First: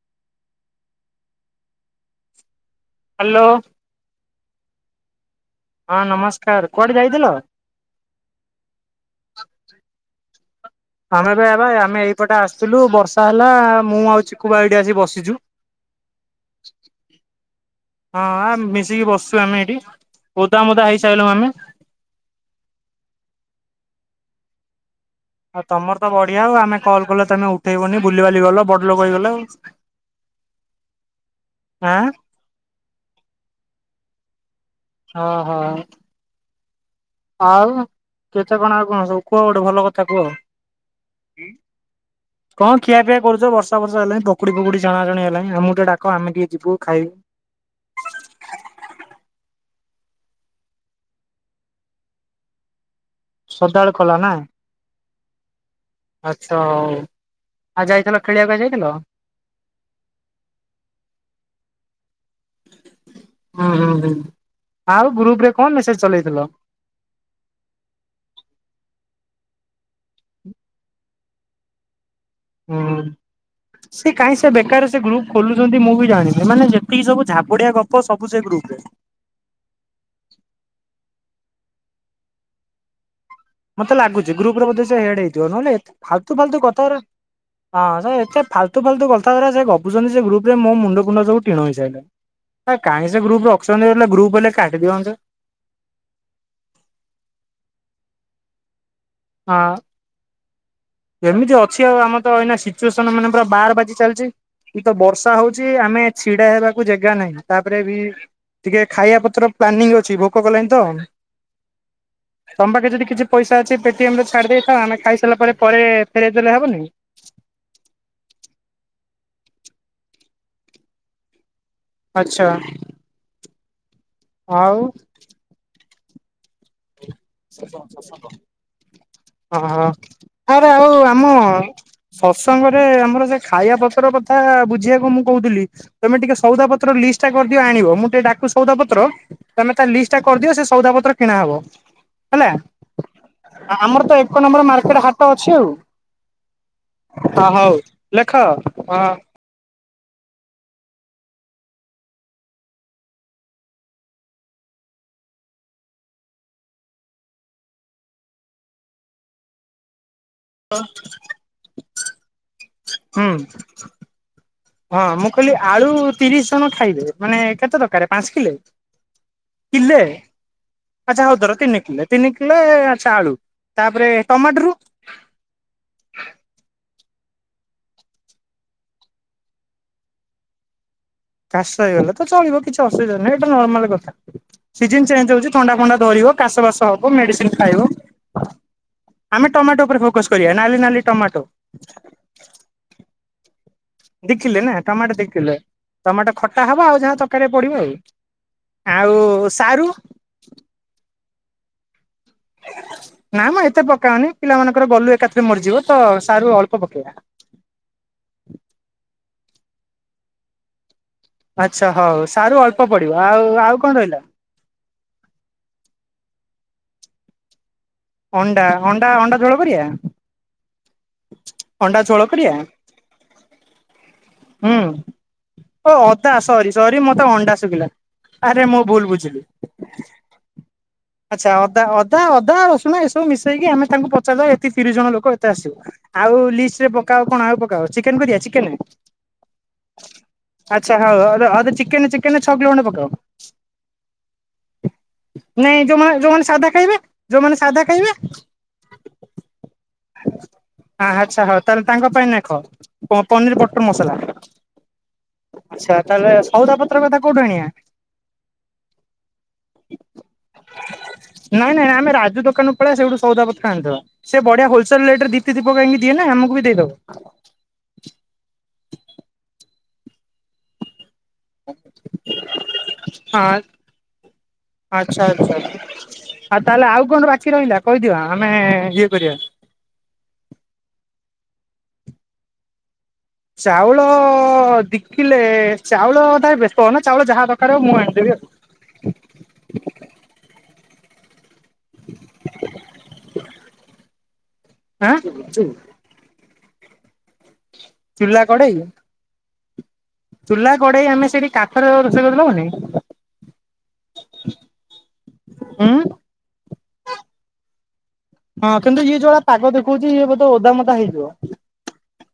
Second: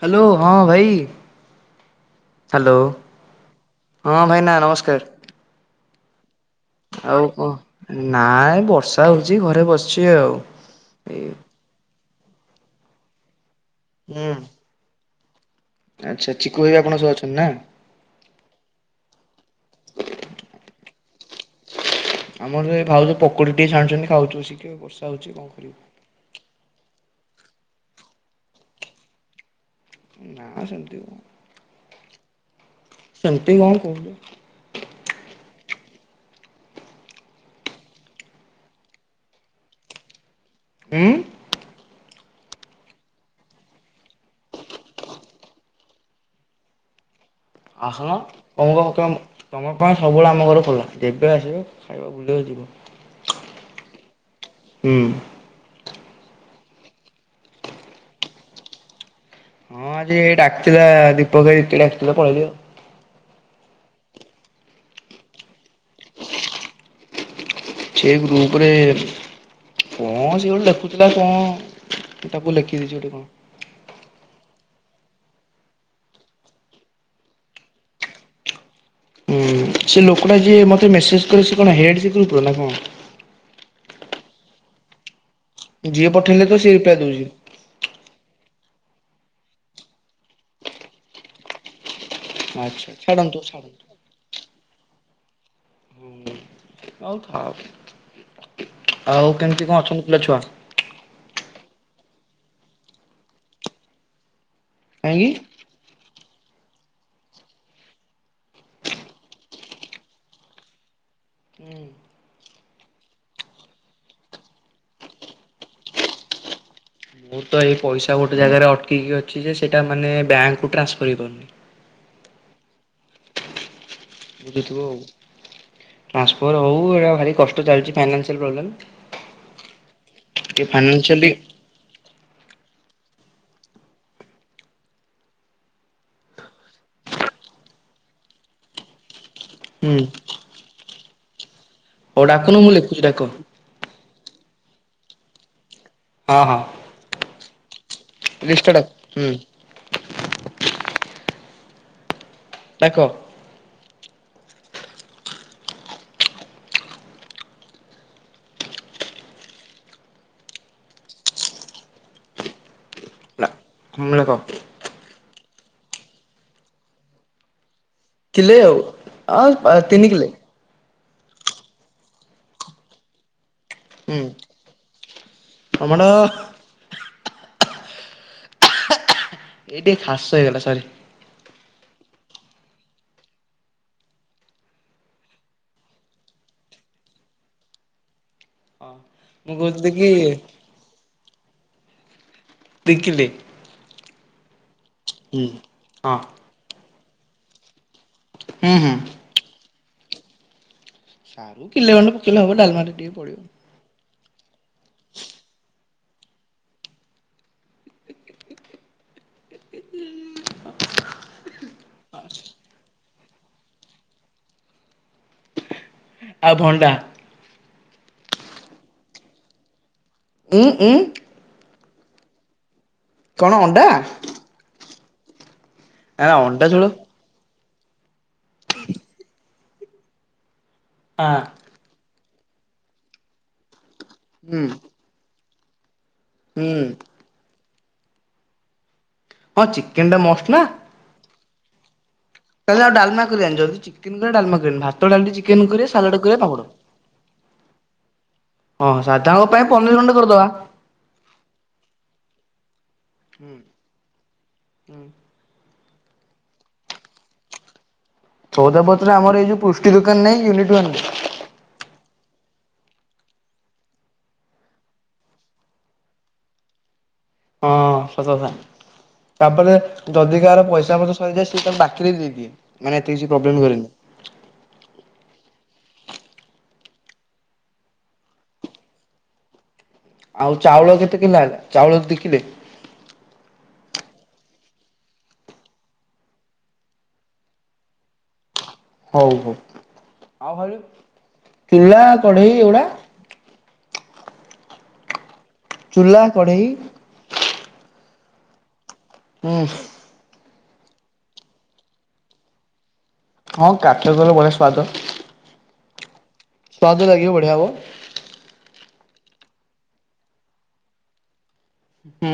Hello! ହଁ, ଭାଇ, hello! Hello ହଁ, ଭାଇନା ନମସ୍କାର। ହଁ, ନମସ୍ କାର କୁଆଡେ ଯାଇଥିଲ? ଆଉ, କଣ? ନା ଏଇ ବର୍ଷା ହୋଉଚି, ଘରେ ବସଚି ଆଉ। ଏଇ ଆମେବା ଏବା ଆମେ ଏଇପଟେ ଆସଥିଲୁ, ବର୍ଷା ହେଲା ମୁଁ ଆଉ ହୁଁ ଚିକୁବା, ଏଇଡ଼ି ଆସିକି ବସିଚୁ। ଆଚ୍ଛା, ଚିକୁ ଭାଇ ଆପଣ ସହ ଅଛନ୍ ନାଁ? ହଁ, ଆ ମିଶିକି ବସଚୁ ଆମେ ଏଇଠି, ଓଦା ମୋଦା ହେଇସାଇଲୁ ଆମେ। ଆମର ସେଇ ଭାଉଜ ପକୁଡ଼ି ଟିକେ ଛାଣିଚନ୍ତି ଖାଉଚୁ, ବସିକି ଆଉ ବର୍ଷା ହଉଚି। ଆଉ ତମର ତ ବଢିଆ ଆଉ। ଆମେ କଲ୍ କଲେ ତମେ ଉଠେଇବନି ଭୁଲିିବାଲି ଗଲ, ବଡ ଲୋକ ହେଇଗଲ ଆଉ। ନା, ସେମତି କଣ, ଆଁ ସେମତି କଣ କୋଉଚ? ହ, ହ। ଆଉ, କେତେ କଣ ଆଉ କଣ ସବୁ କୁଅ? ଗୋଟେ ଭଲ କଥା କୁଅ? ଉଁ। କଣ ଖିଆପିଆ କରୁଚ, ବର୍ଷା ଫର୍ଷା ହେଲାଇଁ, ପକୁଡି ଫକୁଡି ଛଣା ଛୁଣି ହେଲାଇଁ। ଆମକୁ ଟିକେ ଡାକ ଆମେ ଟିକେ ଯିବୁ ଖାଇବୁ। ଆସୁନ ତମୁକୁ ଆମ କେ ତମ ପାଇଁ ସବୁବେଳେ ଆମ ଘର ଖୋଲା ଯେବେ ଆସିବେ ଖା ଏବେ ଭିଡ଼ିଓ ଯିବ। ସଦାଳେ ଖୋଲା ନାଁ? ହୁଁ। ଆଚ୍ଛା ଆଉ ଯାଇଥିଲ ଖେଳିବାକୁ ଆଜି ଯାଇଥିଲ? ହଁ ଆଜି ଏଇ ଡାକଥିଲା ଦୀପକ ହେଇତି ଡାକିଥିଲା ପଳେଇଲି ଆଉ। ହୁଁ ହୁଁ ହୁଁ ଆଉ ଗ୍ରୁପ୍ ରେ କଁ ମେସେଜ୍ ଚଲେଇଥିଲ? ସେଇ ଗ୍ରୁପ୍ ରେ କଁ ସିଏ ଗୋଟେ ଲେଖୁଥିଲା କଁ ହୁଁ। ହ ସିଏ କାଇଁ ସେ ବେକାର ସେ ଗ୍ରୁପ୍ ଖୋଲୁଚନ୍ତି ମୁଁ ବି ଜାଣି ମାନେ ଯେତିକି ସବୁ ଝାବୁଡି଼ଆ ଗପ ସବୁ ସେ ଗ୍ରୁପ୍ ରେ। ଉଁ ସେ ଲୋକଟା ଯିଏ ମତେ ମେସେଜ୍ କରେ ସେ କଣ ହେଡ଼୍ ସେ ଗ୍ରୁପ୍ ର ନାଁ କଁ? ମତେ ଲାଗୁଚି ଗ୍ରୁପ୍ ରେ ବୋଧ ସେ ହେଡ୍ ହେଇଥିବ ନହେଲେ ଏ ଯିଏ ଫାଲତୁ ପଠେଇଲେ ତ ଫାଲତୁ ସିଏ ରିପ୍ଲାଏ କଥାଉରା ଦଉଛି ହଁ ସେ ଏତେ ଫାଲତୁ ଫାଲତୁ କଥାଉରା ସେ ଗପୁଚନ୍ତି ସେ ଗ୍ରୁପ୍ ରେ ମୋ ମୁଣ୍ଡ ଫୁଣ୍ଡ ସବୁ ଟିଣ ହେଇସାଇଲା ଆ ଆଚ୍ଛା କାଇଁ ସେ ଛାଡ଼ନ୍ତୁ ଗ୍ରୁପ୍ ଛାଡ଼ନ୍ତୁ। ଅଛନ୍ତି ହେଲେ ଗ୍ରୁପ୍ ହେଲେ କାଟି ଦିଅନ୍ତେ। ହୁଁ ଆଉ ଥାଉ ଆଉ କେମତି କଁ ହଁ ଅଛନ୍ତି ପିଲା ଛୁଆ? ଏମିତି ଅଛି ଆଉ ଆମର ତ ଏଇନା ସିଚୁଏସନ୍ ମାନେ ପୁରା ବାର ବାଜି ଚାଲଚି ଏ ତ କାହିଁକି? ବର୍ଷା ହଉ ଚି ଆମେ ଛିଡ଼ା ହେବାକୁ ଜେଗା ନାହିଁ ତାପରେ ବି ଟିକେ ଖାଇବା ପତ୍ର ପ୍ଲାନିଂ ଅଛି ଭୋକ କଲାଇଁ ତ। ହୁଁ। ତମ ପାଖେ ଯଦି କିଛି ପଇସା ଅଛି ପେଟିଏମ୍ ରେ ଛାଡ଼ି ଦେଇଥାଅ ଆମେ ଖାଇସାଇଲା ପରେ ଫେରେଇ ଦେଲେ ହବନି? ମୁଁ ତ ଏଇ ପଇସା ଗୋଟେ ଜାଗାରେ ଅଟକିକି ଅଛି ଯେ ସେଟା ମାନେ ବ୍ୟାଙ୍କ୍ କୁ ଟ୍ରାନ୍ସଫର୍ ହେଇପାରୁନି। ଆଚ୍ଛା। ଆଉ ବୁଝୁଥୁବ ଉ ଟାନ୍ସଫର୍ ହଉ ଏରା ଭାରି କଷ୍ଟ ଚାଲିଛି ଫାଇନାନ୍ସିଆଲ ପ୍ରୋବ୍ଲେମ୍ ଅଁ ହଁ ଟିକେ ଆଉରେ ଆଉ ଫାଇନାନ୍ସିଆଲି ଆମ ସତ୍ସଙ୍ଗରେ ଆମର ସେ ଖାଇବା ପତର କଥା ବୁଝିଆକୁ ମୁଁ କହୁଥିଲି। ତମେ ଟିକେ ସଉଦା ପତ୍ର ଲିଷ୍ଟ୍ ଟା କରିଦିଅ ଆଣିବ ମୁଁ ଟିଏ ଡାକୁ ସଦା ପତ୍ର। ତମେ ତା ହୁଁ ଲିଷ୍ଟ୍ ଟା କରିଦିଅ ସେ ସଉଦା ପତ୍ର କିଣା ହବ। ହଉ ହେଲା ଡାକୁନ ମୁଁ ଲେଖୁଚି ଡାକ। ଆମର ତ ଏକ ନମ୍ବର୍ ମାର୍କେଟ୍ ହାଟ ଅଛି ଆଉ। ଅ ହଁ। ହଁ ହଉ ଲେଖ ଲିଷ୍ଟଟା ଡାକ ହ ହୁଁ ଡାକ। ହୁଁ। ହୁମ୍ ଲେକ। ହଁ ମୁଁ କହିଲି ଆଳୁ ତିରିଶ ଜଣ ଖାଇବେ ମାନେ କେତେ ଦରକାରେ? ପାଞ୍ଚ କିଲେ ଆଉ କିଲେ? ତିନି କିଲେ। ଆଚ୍ଛା ହଉ ଧର ତିନି କିଲେ ତିନି କିଲେ ଆଚ୍ଛା ଆଳୁ ତାପରେ ଟମାଟୋରୁ? ଟମାଟ ଏଇଟି ହାର୍ସ ହେଇଗଲା ସରି। କାଶ ହେଇଗଲା ତ ଚଳିବ କିଛି ଅସୁବିଧା ନାହିଁ ଏଟା ନର୍ମାଲ କଥା। ସିଜନ୍ ଚେଞ୍ଚ୍ ହଉଚି ଥଣ୍ଡା ଫଣ୍ଡା ଧରିବ କାଶ ବାସ ହବ ମେଡ଼ିସିନ୍ ଖାଇବ। ହଁ ଆମେ ମୁଁ ଟମାଟୋ କହୁଥିଲି ଉପରେ କି ଫୋକସ୍ କରିବା ନାଲି ନାଲି ଟମାଟୋ। ଦି କିଲେ। ଦି ଖିଲେ ନାଁ ଟମାଟ ଦି ହୁଁ। କିଲେ। ହଁ ଟମାଟ ଖଟା ହବ ଆଉ ଯାହା ଚରକାରୀରେ ପଡ଼ିବ ଆଉ। ହୁଁ ହୁଁ ଆଉ ସାରୁ? ଆରୁ କିଲେ ଖଣ୍ଡେ ପକେଇଲେ ହବ ଡାଲମାରେ। ଟିକେ ପଡିବ। ନାଁ ମ ଏତେ ପକାଅନି ପିଲାମାନଙ୍କର ଗଲୁ ଏକାଥରେ ମରିଯିବ ତ ସାରୁ ଅଳ୍ପ ପକେଇବା। ଆଚ୍ଛା ହଉ ସାରୁ ଅଳ୍ପ ପଡ଼ିବ। ଆଉ ଆଉ କଣ ରହିଲା? ଆଉ ଭଣ୍ଡା। ଅଣ୍ଡା ଅଣ୍ଡା ଅଣ୍ଡା ଝୋଳ କରିଆ? ଉଁ ଉଁ। ଅଣ୍ଡା ଛୋଳ କରିଆ? କଣ ଅଣ୍ଡା? ହୁଁ ଓ ନା ଅଦା ଅଣ୍ଡା ସରି ଝୋଳ। ସରି ମତେ ଅଣ୍ଡା ଶୁଭିଲା ଆରେ ମୁଁ ଭୁଲ ବୁଝିଲି। ହଁ ଆଚ୍ଛା ଅଦା ଅଦା ଅଦା ରସୁଣ ଏସବୁ ମିଶେଇକି ଆମେ ତାଙ୍କୁ ପଚାରିଦବା ହୁଁ ଏତିକି ତିରିଶ ଜଣ ଲୋକଏ ତ ଆସିବ ଆଉ ହୁଁ ଲିସ୍ଟେ ରେ ପକାଅ କଣ ଆଉ ପକାଅ ଚିକେନ କରିିଆ ଚିକେନ? ହଁ ଚିକେନ ଟା ମଷ୍ଟ ନା। ଆଛା ହଉ ହଉ ରହ ଚିକେନ ଚିକ କେନ ଛ କିଲୋ ତାହେଲେ ଖଣ୍ଡେ ଆଉ ପକାଅ ଡାଲମା କରିବାନି ଯଦି ଚିକେନ କରିବା ଡାଲମା କରିବାନି ଭାତ ଡାଲି ଚିକେନ ନାଇଁ କରିବା ସାଲାଡ ଯୋଉମାନେ କରିବା ଯୋଉମାନେ ପାମ୍ପଡ। ସାଧା ଖାଇବେ? ଯୋଉମାନେ ସାଧା ଖାଇବେେ, ହଁ ସାଧାରଣଙ୍କ ପାଇଁ ପନ୍ନିର ଖଣ୍ଡେ କରିଦବା। ହା ଆଚ୍ଛା ହଉ ତାହେଲେ ତାଙ୍କ ପାଇଁ ନେଖ ହୁଁ ପନିର ବଟର ମସଲା। ହୁଁ ଆଚ୍ଛା ତାହେଲେ ସଉଦା ପତ୍ର କଥା କୋଉଠୁ ଆଣିଆ? ସଉଦା ପତ୍ର ଆମର ଏ ଯୋଉ ପୃଷ୍ଟି ଦୋକାନ ନାଇ କି ୟୁନିଟ୍ ୱାନରେ ନାଇଁ ନାଇଁ ଆମେ ରାଜୁ ଦୋକାନକୁ ପଳେଆ ସେଇଠୁ ସଉଦାପତ୍ର ଆଣି ଦେବା। ସେ ବଢିଆ ହୋଲେ ସେଲ୍ ଟେ ରେ ଦି ତିନି ଦୀପ କାହିଁକି ଦିଏ ନା ଆମକୁ ବି ଦେଇଦବ। ହଁ ସତକଥା ତାପରେ ଯଦି କାହାର ପଇସା ପତ୍ର ସରିଯାଏ ସେ ତାକୁ ବାକିରେ ଦେଇଦିଏ ମାନେ ଏତେ କିଛି ହଁ ପ୍ରୋବ୍ଲେମ୍ କରେନି। ଆଚ୍ଛା ଆଚ୍ଛା। ଆଉ ତାହେଲେ ଆଉ କଣ ବାକି ରହିଲା କହିଦିଅ ଆମେ-ଏ-ଏ ଇଏ କରିବା। ଆଉ ଚାଉଳ କେତେ କିିଲ ଆଣିଆ, ଚାଉଳ ଦି କିଲେ। ଚାଉଳ-ଅ-ଅ-ଅ ଦି କିଲେ-ଏ-ଏ ଚାଉଳ କଥା ବ୍ୟସ୍ତ ହ ନା ଚାଉଳ ଯାହା ଦରକାର ହବ ମୁଁ ଆଣିଦେବି ହେଲା। ହଉ ହଉ। ଚିଲା ଚଢେଇ ଏଗୁଡା? ଆଁ ଚୁଲା, କଢ଼େଇ? ଚୁଲା କଡ଼େଇ? ହୁଁ। ଚୁଲା କଡେଇ ଆମେ ସେଇଠି କାଠର ରୋଷେଇ କରିଦେଲେ ହେବନି? ହଁ କାଠରେ କଲେ ବଢିଆ ସ୍ଵାଦ। ହୁଁ। ସୁଆଦ ଲାଗିିବ ବଢିଆ ହବ। ହଁ କିନ୍ତୁ ଇଏ ଯୋଉ ଭଳିଆ ପାଗ ଦେଖଉଛି ଇଏ ବୋଧେ ଓଦା ମୋଦା ହେଇଯିବ। ହୁଁ।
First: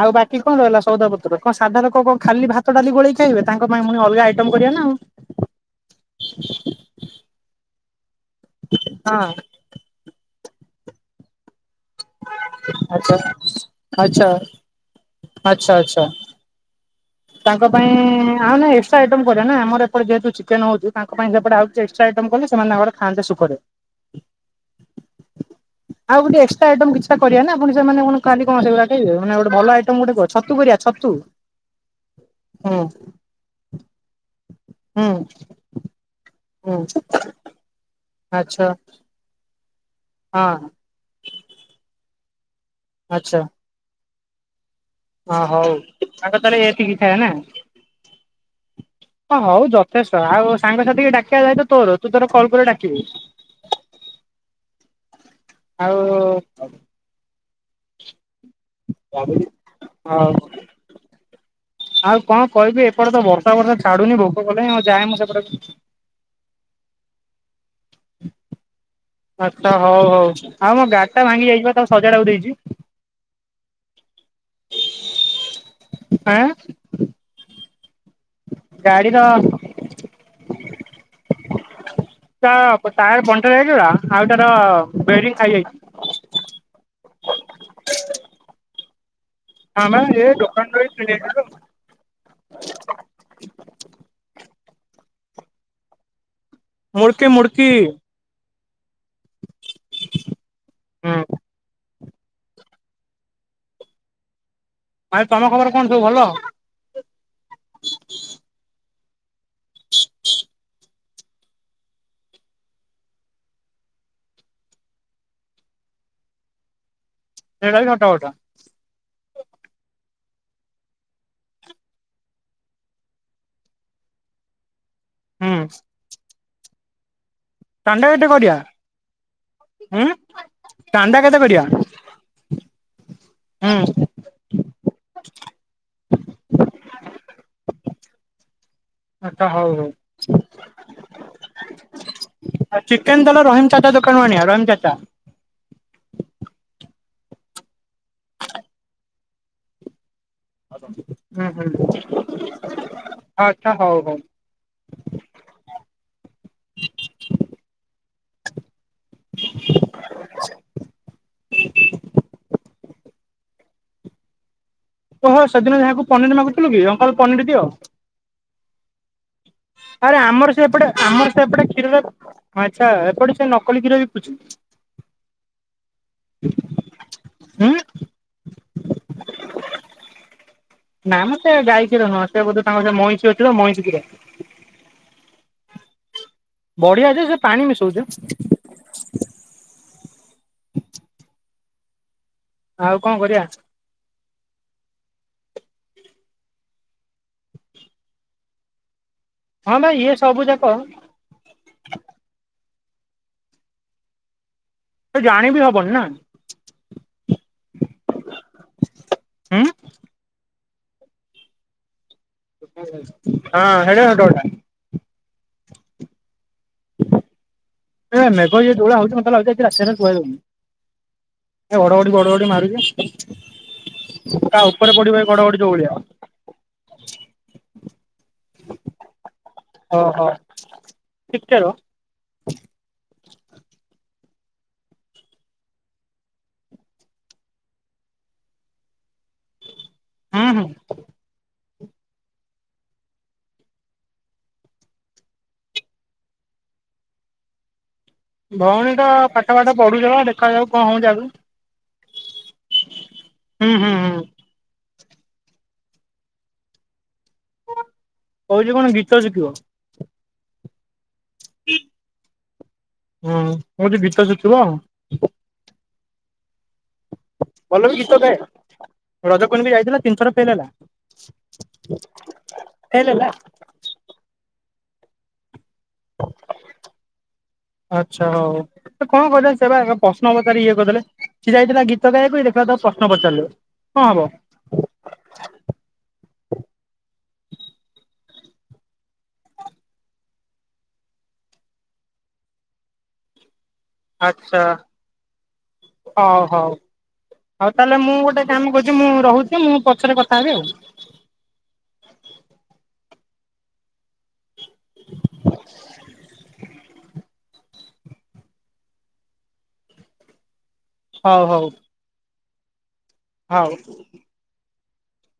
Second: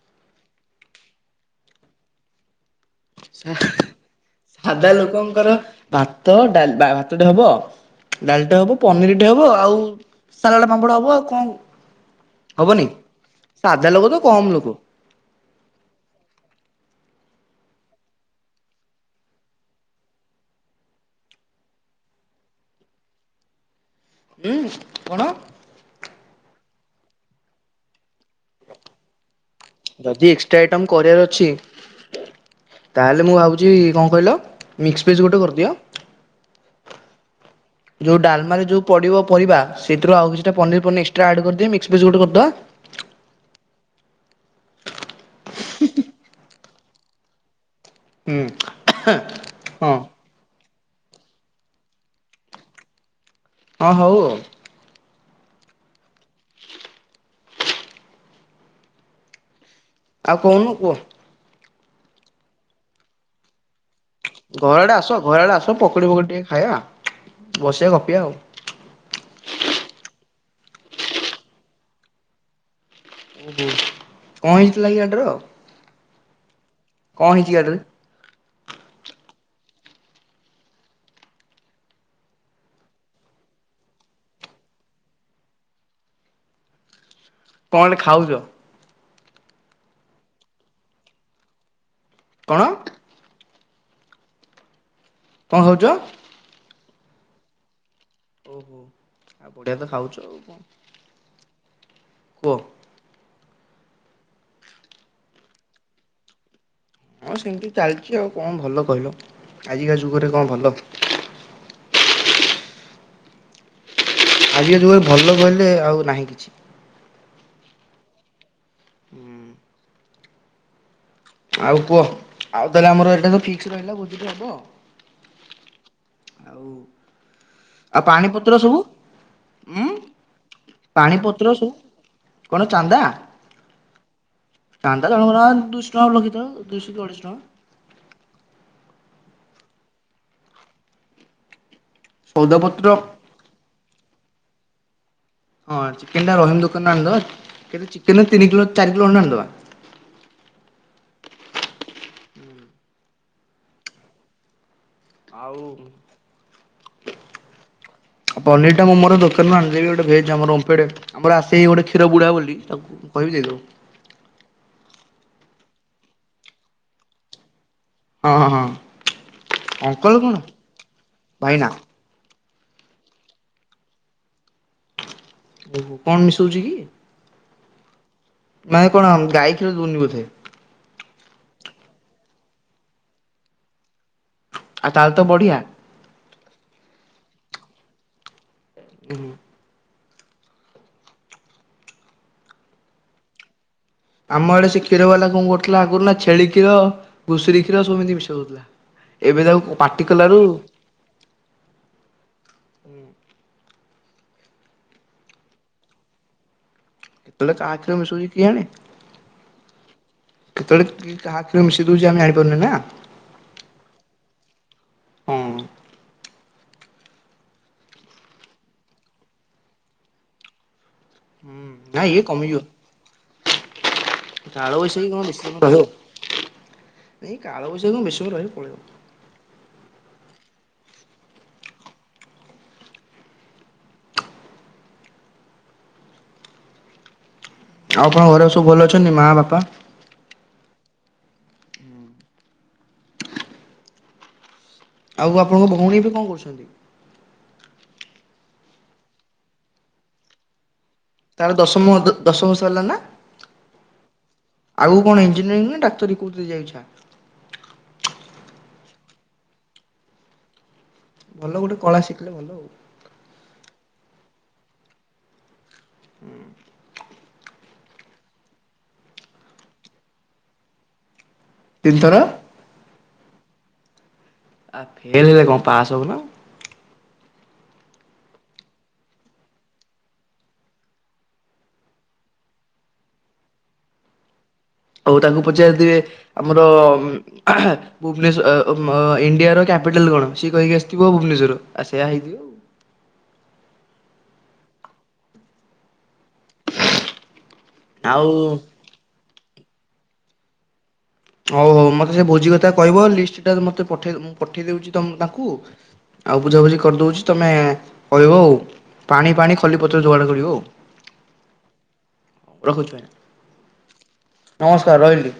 ଆଉ ବାକି କଣ ରହିଲା ସଉଦା ପତ୍ର କଣ ସାଧା ଲୋକ କଣ ଖାଲି ଭାତ, ଡାଲି ଗୋଳେଇ ଖାଇବେ ତାଙ୍କ ପାଇଁ ପୁଣି ଅଲଗା ଆଇଟମ କରିବା ନା ସାଧା ଆଉ। ଲୋକଙ୍କର ଭାତ ଡା ଭାତଟେ ହବ। ଡାଲିଟେ ହବ ପନିରଟେ ହଁ ହବ ଆଉ ସାଲାଡ ପାମ୍ପଡ ହବ ଆଉ କଣ? ହବନି ଆଚ୍ଛା ସାଧା ଲୋକ ତ ଆଚ୍ଛା କମ ଲୋକ। ଆଚ୍ଛା ଆଚ୍ଛା। ତାଙ୍କ ପାଇଁ-ଇ-ଇ-ଇ ଆଉ ନା ଏକ୍ସଟ୍ରା ଆଇଟମ କରିବାନା ଆମର ଏପଟେ ଯେହେତୁ ଚିକେନ ହଉଛି ତାଙ୍କ ପାଇଁ ସେପଟେ ଆଉ ଯେ ଏକ୍ସଟ୍ରା ଆଇଟମ୍ କଲେ ସେମାନେ ତାଙ୍କର ଖାନ୍ତେ ସୁଖରେ। ଉଁ କଣ? ଆଉ ଗୋଟେ ଏକ୍ସଟ୍ରା ଆଇଟମ୍ କିଛିଟା କରିବା ନା ସେମାନେ ପୁଣି ଖାଲି କଣ ସେଗୁଡା ଖାଇବେ ମାନେ ଗୋଟ ଭଲ ଆଇଟମ ଗୋଟେ ଯଦି କୁହ ଏକ୍ସଟ୍ରା ଛତୁ କରିବା ଆଇଟମ ଛତୁ? କରିବାର ଅଛି ହୁଁ ତାହେଲେ ମୁଁ ଭାବୁଛି କଣ କହିଲ ହୁଁ ମିକ୍ସ ଭେଜ୍ ଗୋଟେ କରିଦିଅ। ହୁଁ। ଯୋଉଁ ଡାଲମାରେ ଆଚ୍ଛା ଯେଉଁ ପଡିବ ପରିବା ସେଥିରୁ ଆଉ ହଁ କିଛିଟା ପନିର ପନିର ର୍ଏକ୍ସଟ୍ରା ଆଡ଼ କରିଦିଅ ମିକ୍ସ ଭେଜ ଗୋଟେ କରିଦବା। ଆଛା। ହଁ ହଉ ତାଙ୍କର ତାହେଲେ ଏତିିକି ଖାଇବା ନା ହୁଁ ହ ହଉ ଯ ହଁ ତେସ ଆଉ ସାଙ୍ଗ ସାଥିକି ଡାକିବା ଦାୟିତ୍ୱ ତୋର ତୁ ତୋର କଲ୍ କରି ଡାକିବୁ। ଅ ହଉ ଆଉ। ଆଉ ଆଉ କହୁନୁ କୁହ। ଆଉ କଣ କହିବି ଏପଟେ ତ ବର୍ଷା ବର୍ଷା ଛାଡୁ଼ନି ଭୋ ଘର ଆଡ଼େ ଆସ ଘର ଆଡ଼େ ଆସ ପକୁଡ଼ି ପକୁଡି଼ ଟିକେ ଖାଇବା ବସିବା ଗପିବା ଆଉ। ଆଚ୍ଛା ହଉ ହଉ ଆଉ ମୋ ଗାଡ଼ିଟା ଭାଙ୍ଗି ଯାଇଚି ପା ତାକୁ ସଜାଡ଼ାକୁ ଦେଇଚି। ଓ ହୋଉ କଁ ହେଇଥିଲା କି ଗାଡ଼ିର? ଆଁ? କଁ ହେଇଚି ଗାଡ଼ିରେ? ଗାଡ଼ିର ତା ପ ଟାୟାର୍ ପଞ୍ଚର୍ ହେଇଥିଲା ଆଉ ତାର ବେରିଂ ଖାଇଯାଇଚି। କଁଟେ ଖାଉଚ? ଆମେ ଏ ଦୋକାନ ଦେଇକି ସିଲେଇ କରିଦେଉଚି। କଣ? କଁ ଖାଉଚ? ମୁଡ଼କି ମୁଡ଼କି। ଓହୋ ଆଉ ବଢ଼ିଆ ତ ଖାଉଚ ଆଉ କଁ? ହୁଁ। କୁହ। ଭାଇ ତମ ଖବର କଣ ସବୁ ଭଲ? ହଁ ସେମିତି ଚାଲିଚି ଆଉ କଁ ଭଲ କହିଲ ଆଜିକା ଯୁଗରେ କଁ ଭଲ? ଆଜିକା ଯୁଗରେ ଭଲ କହିଲେ ଆଉ ନାହିଁ କିଛି। ସେଇଟା ବି ସତ କଥା। ଉଁ। ଆଉ କୁଅ ଆଉ ତାହେଲେ ଆମର ଏଟା ତ ଫିକ୍ସ ରହିଲା ଭୋଜିଟେ ହବ। ହୁଁ। ଆଉ ଆଉ ଚାନ୍ଦା କେତେ ପାଣି କରିବା ପତ୍ର ସବୁ? ଉଁ? ହୁଁ ପାଣି ଚାନ୍ଦା କେତେ ପତ୍ର କରିବା ସବୁ କଣ ଚାନ୍ଦା? ହୁଁ ଚାନ୍ଦା ଜଣକ ଜଣା ଦୁଇଶ ଟଙ୍କା ଗୋଟେ ଲଗେଇଦବା ଦୁଇଶ କି ଅଢ଼େଇଶ ଟଙ୍କା। ଆଚ୍ଛା ହଉ ହଉ ଆ ଚିକେନ୍ ଆଉ ସଉଦାପତ୍ର ଚିକେନ ତାଲେ ରହିମ୍ ଚାଚା ଦୋ କାନରୁ ଆଣିବା ରହିମ୍ ଚାଚା। ହଁ ଚିକେନ୍ ଟା ରହିମ୍ ଦୋକାନରୁ ଆଣିଦବା କେତେ ଚିକେନ୍ ରେ ତିନି କିଲ ଚାରି କିଲ ଅଣ୍ଡେ ଆଣିଦବା। ଉଁ ହୁଁ ଆଚ୍ଛା ହଉ ହଉ। ଆଉ ପନିର୍ ଟା ମୁଁ ମୋର ଦୋକାନରୁ ଆଣିଦେବି ଗୋଟେ ଭେଜ୍ ଆମର ଓମଫେଡ଼୍ ଆମର ଆସେ ଗୋଟେ କ୍ଷୀର ବୁଢ଼ା ବୋଲି ତାକୁ କହିବି ଦେଇଦବ। ଓହୋ ସେଦିନ ଯାହାକୁ ପନିର ମାଗୁଥୁଲୁ କି ଅଙ୍କଲ୍ ପନିର୍ ଦିଅ? ହଁ, ହଁ। ଅଙ୍କଲ ଆରେ କଣ ଆମର ସେ ଏପଟେ ଆମର ସେ ଭାଇନା ଏପଟେ କ୍ଷୀରରେ ଆଚ୍ଛା ଏପଟେ ସେ ନକଲି କ୍ଷୀର ବିକୁୁଚି। ଓହୋ! କଣ ମିଶଉଚି କି? ଉଁ? ମାନେ କଣ ଗାଈ କ୍ଷୀର ଦୋଉନି ବୋଧେ? ନାଁ ମ ସେ ଗାଈ କ୍ଷୀର ନୁହଁ ସେ ବୋଧେ ତାଙ୍କର ସେ ମଇଁଷି ଅଛିି ତ ମଇଁଷି କ୍ଷୀର। ଆଉ ତାହେଲେ ତ ବଢ଼ିଆ। ବଢ଼ିଆ ଯେ ସେ ପାଣି ମିଶଉଚି। ଓହୋ। ଆଉ କଁ କରିଆ? ଆମ ଆଡ଼େ ସେ କ୍ଷୀର ବାଲା କଁ କରୁଥୁଲା ଆଗରୁ ନାଁ ଛେଳି କ୍ଷୀର, ଘୁଷୁରୀ କ୍ଷୀର ସବୁ ଏମିତି ମିଶୋଉ ଦୋଉଥୁଲା। ଏବେ ହଁ ତାକୁ ବା ପାଟି ଇଏ କଲାରୁ ସବୁ ଯାକ ସେ ଜାଣିବିି ହବନି ନାଁ? ତଲେ କାହା କ୍ଷୀର ମିଶଉଚି କିଆଣେ? ଉଁ? କେତୋଳେ କି କାହା କ୍ଷୀର ମିଶେଇ ଦୋଉଚି ଆମେ ଆଣି ହଁ ସେଇଟା ସତ କଥା। ହଁ ଏ ମେଘ ଇଏ ଯୋଉ ଭଳିଆ ହଉଚି ମୋତେ ଲାଗୁଚି ଆଜି ରାତି ସାରା କୁଆ ଜଗି ହୁଁ ଏ ନା ଘଡ଼ଘଡ଼ି ଇଏ ଫଡ଼ଘଡି଼ କମିଯିବ ମାରୁଚି କାହା ଓପରେ କାଳବୈଶାଖୀ କଣ ପଡ଼ିବ ଏ ବେଶୀ ସମୟ ଘଡ଼ଘଡ଼ି ଯୋଉ ରହିବ। ଭଳିଆ। ଏଇ କାଳବୈଶାଖୀ କଁ ବେଶୀ ସମୟ ରହିବ, ପଳେଇବ। ଅହ ଟିକେ ରୁହ। ଆଉ ଆପଣ ଘରେ ସବୁ ଭଲ ଅଛନ୍ତି ମା, ବାପା? ହୁଁ, ହୁଁ। ଆଉ ଆପଣଙ୍କ ଭଉଣୀ ଏବେ କଁ କରୁଛନ୍ତି? ଭଉଣୀ ତ ପାଠ ଫାଠ ପଢ଼ୁଚଆ ଦେଖାଯାଉ କଣ ହଉଚି ଆଗୁ? ତାର ଦଶମ ଦ ଦଶ ବର୍ଷ ହେଲା ନାଁ? ହୁଁ ହୁଁ ହୁଁ ଆଗୁକୁ କଣ ଇଞ୍ଜିନିୟରିଂ ନାଁ ଡାକ୍ତରୀ କୋଉଥିରେ ଯା ଇଚ୍ଛା? କହୁଚି କଣ ଗୀତ ଶିକିବ। ଭଲ ଗୋଟେ କଳା ଶିକିଲେ ଭଲ ଆଉ। ହଁ, କହୁଚି ଗୀତ ଶିକିବ। ଉଁ ଭଲ ବି ଗୀତ ଗାଏ ରଜ କୁଇନ୍ ବି ଯାଇଥିଲା ତିନି ଥର ଫେଲ୍ ହେଲା। ତିନିଥର ଫେଲ୍ ହେଲା? ଆ ଫେଲ୍ ହେଲେ କଁ ପାସ୍ ହଉନ? ଆଚ୍ଛା ହଉ। ସେ କଣ କରିବା ସେ ବା ଏଗା ପଶ୍ନ ପଚାରିକି ଇଏ କରିଦେଲେ ସିଏ ଯାଇଥିଲା ଗୀତ ଗାଇବାକୁ ଇଏ ଦେଖିଲା ଉ ତାକୁ ପଶ୍ନ ପଚାରିଲେ। କଁ ହବ? ଓହୋ ତାକୁ ପଚାରିଥିବେ ଆମର ଭୁବନେଶ ଅ ମ ଇଣ୍ଡିଆର୍ କ୍ୟାପିଟାଲ୍ କଣ ସିଏ କହିକି ଆସିଥିବ ଭୁବନେଶ୍ୱର ଆ ସେୟା ହେଇଥିବ। ଆଚ୍ଛା ଅଉ ହଉ ହଉ ତାହେଲେ ମୁଁ ଆଉ ଗୋଟେ କାମ କ ଚେ ମୁଁ ରହୁଚି ମୁଁ ପଛରେ କଥା ହେବି ଆଉ। ହଉ ହଉ ମତେ ସେ ଭୋଜି କଥା କହିବୁ ଲିଷ୍ଟ୍ ଟା ମତେ ପଠେଇ ମୁଁ ପଠେଇ ଦେଉଚି ତମ୍ ତାଙ୍କୁ ଆଉ ବୁଝାବୁଝି କରଦଉଚି। ତମେ କହିବ ଆଉ ପାଣି ଫାଣି ଖଲିପତ୍ର ଯୋଗାଡ଼ କରିବ ଆଉ। ହଉ ହଉ। ରଖୁଚି ତାଇଁ। ହଁଉ। ନମସ୍କାର ରହିଲି।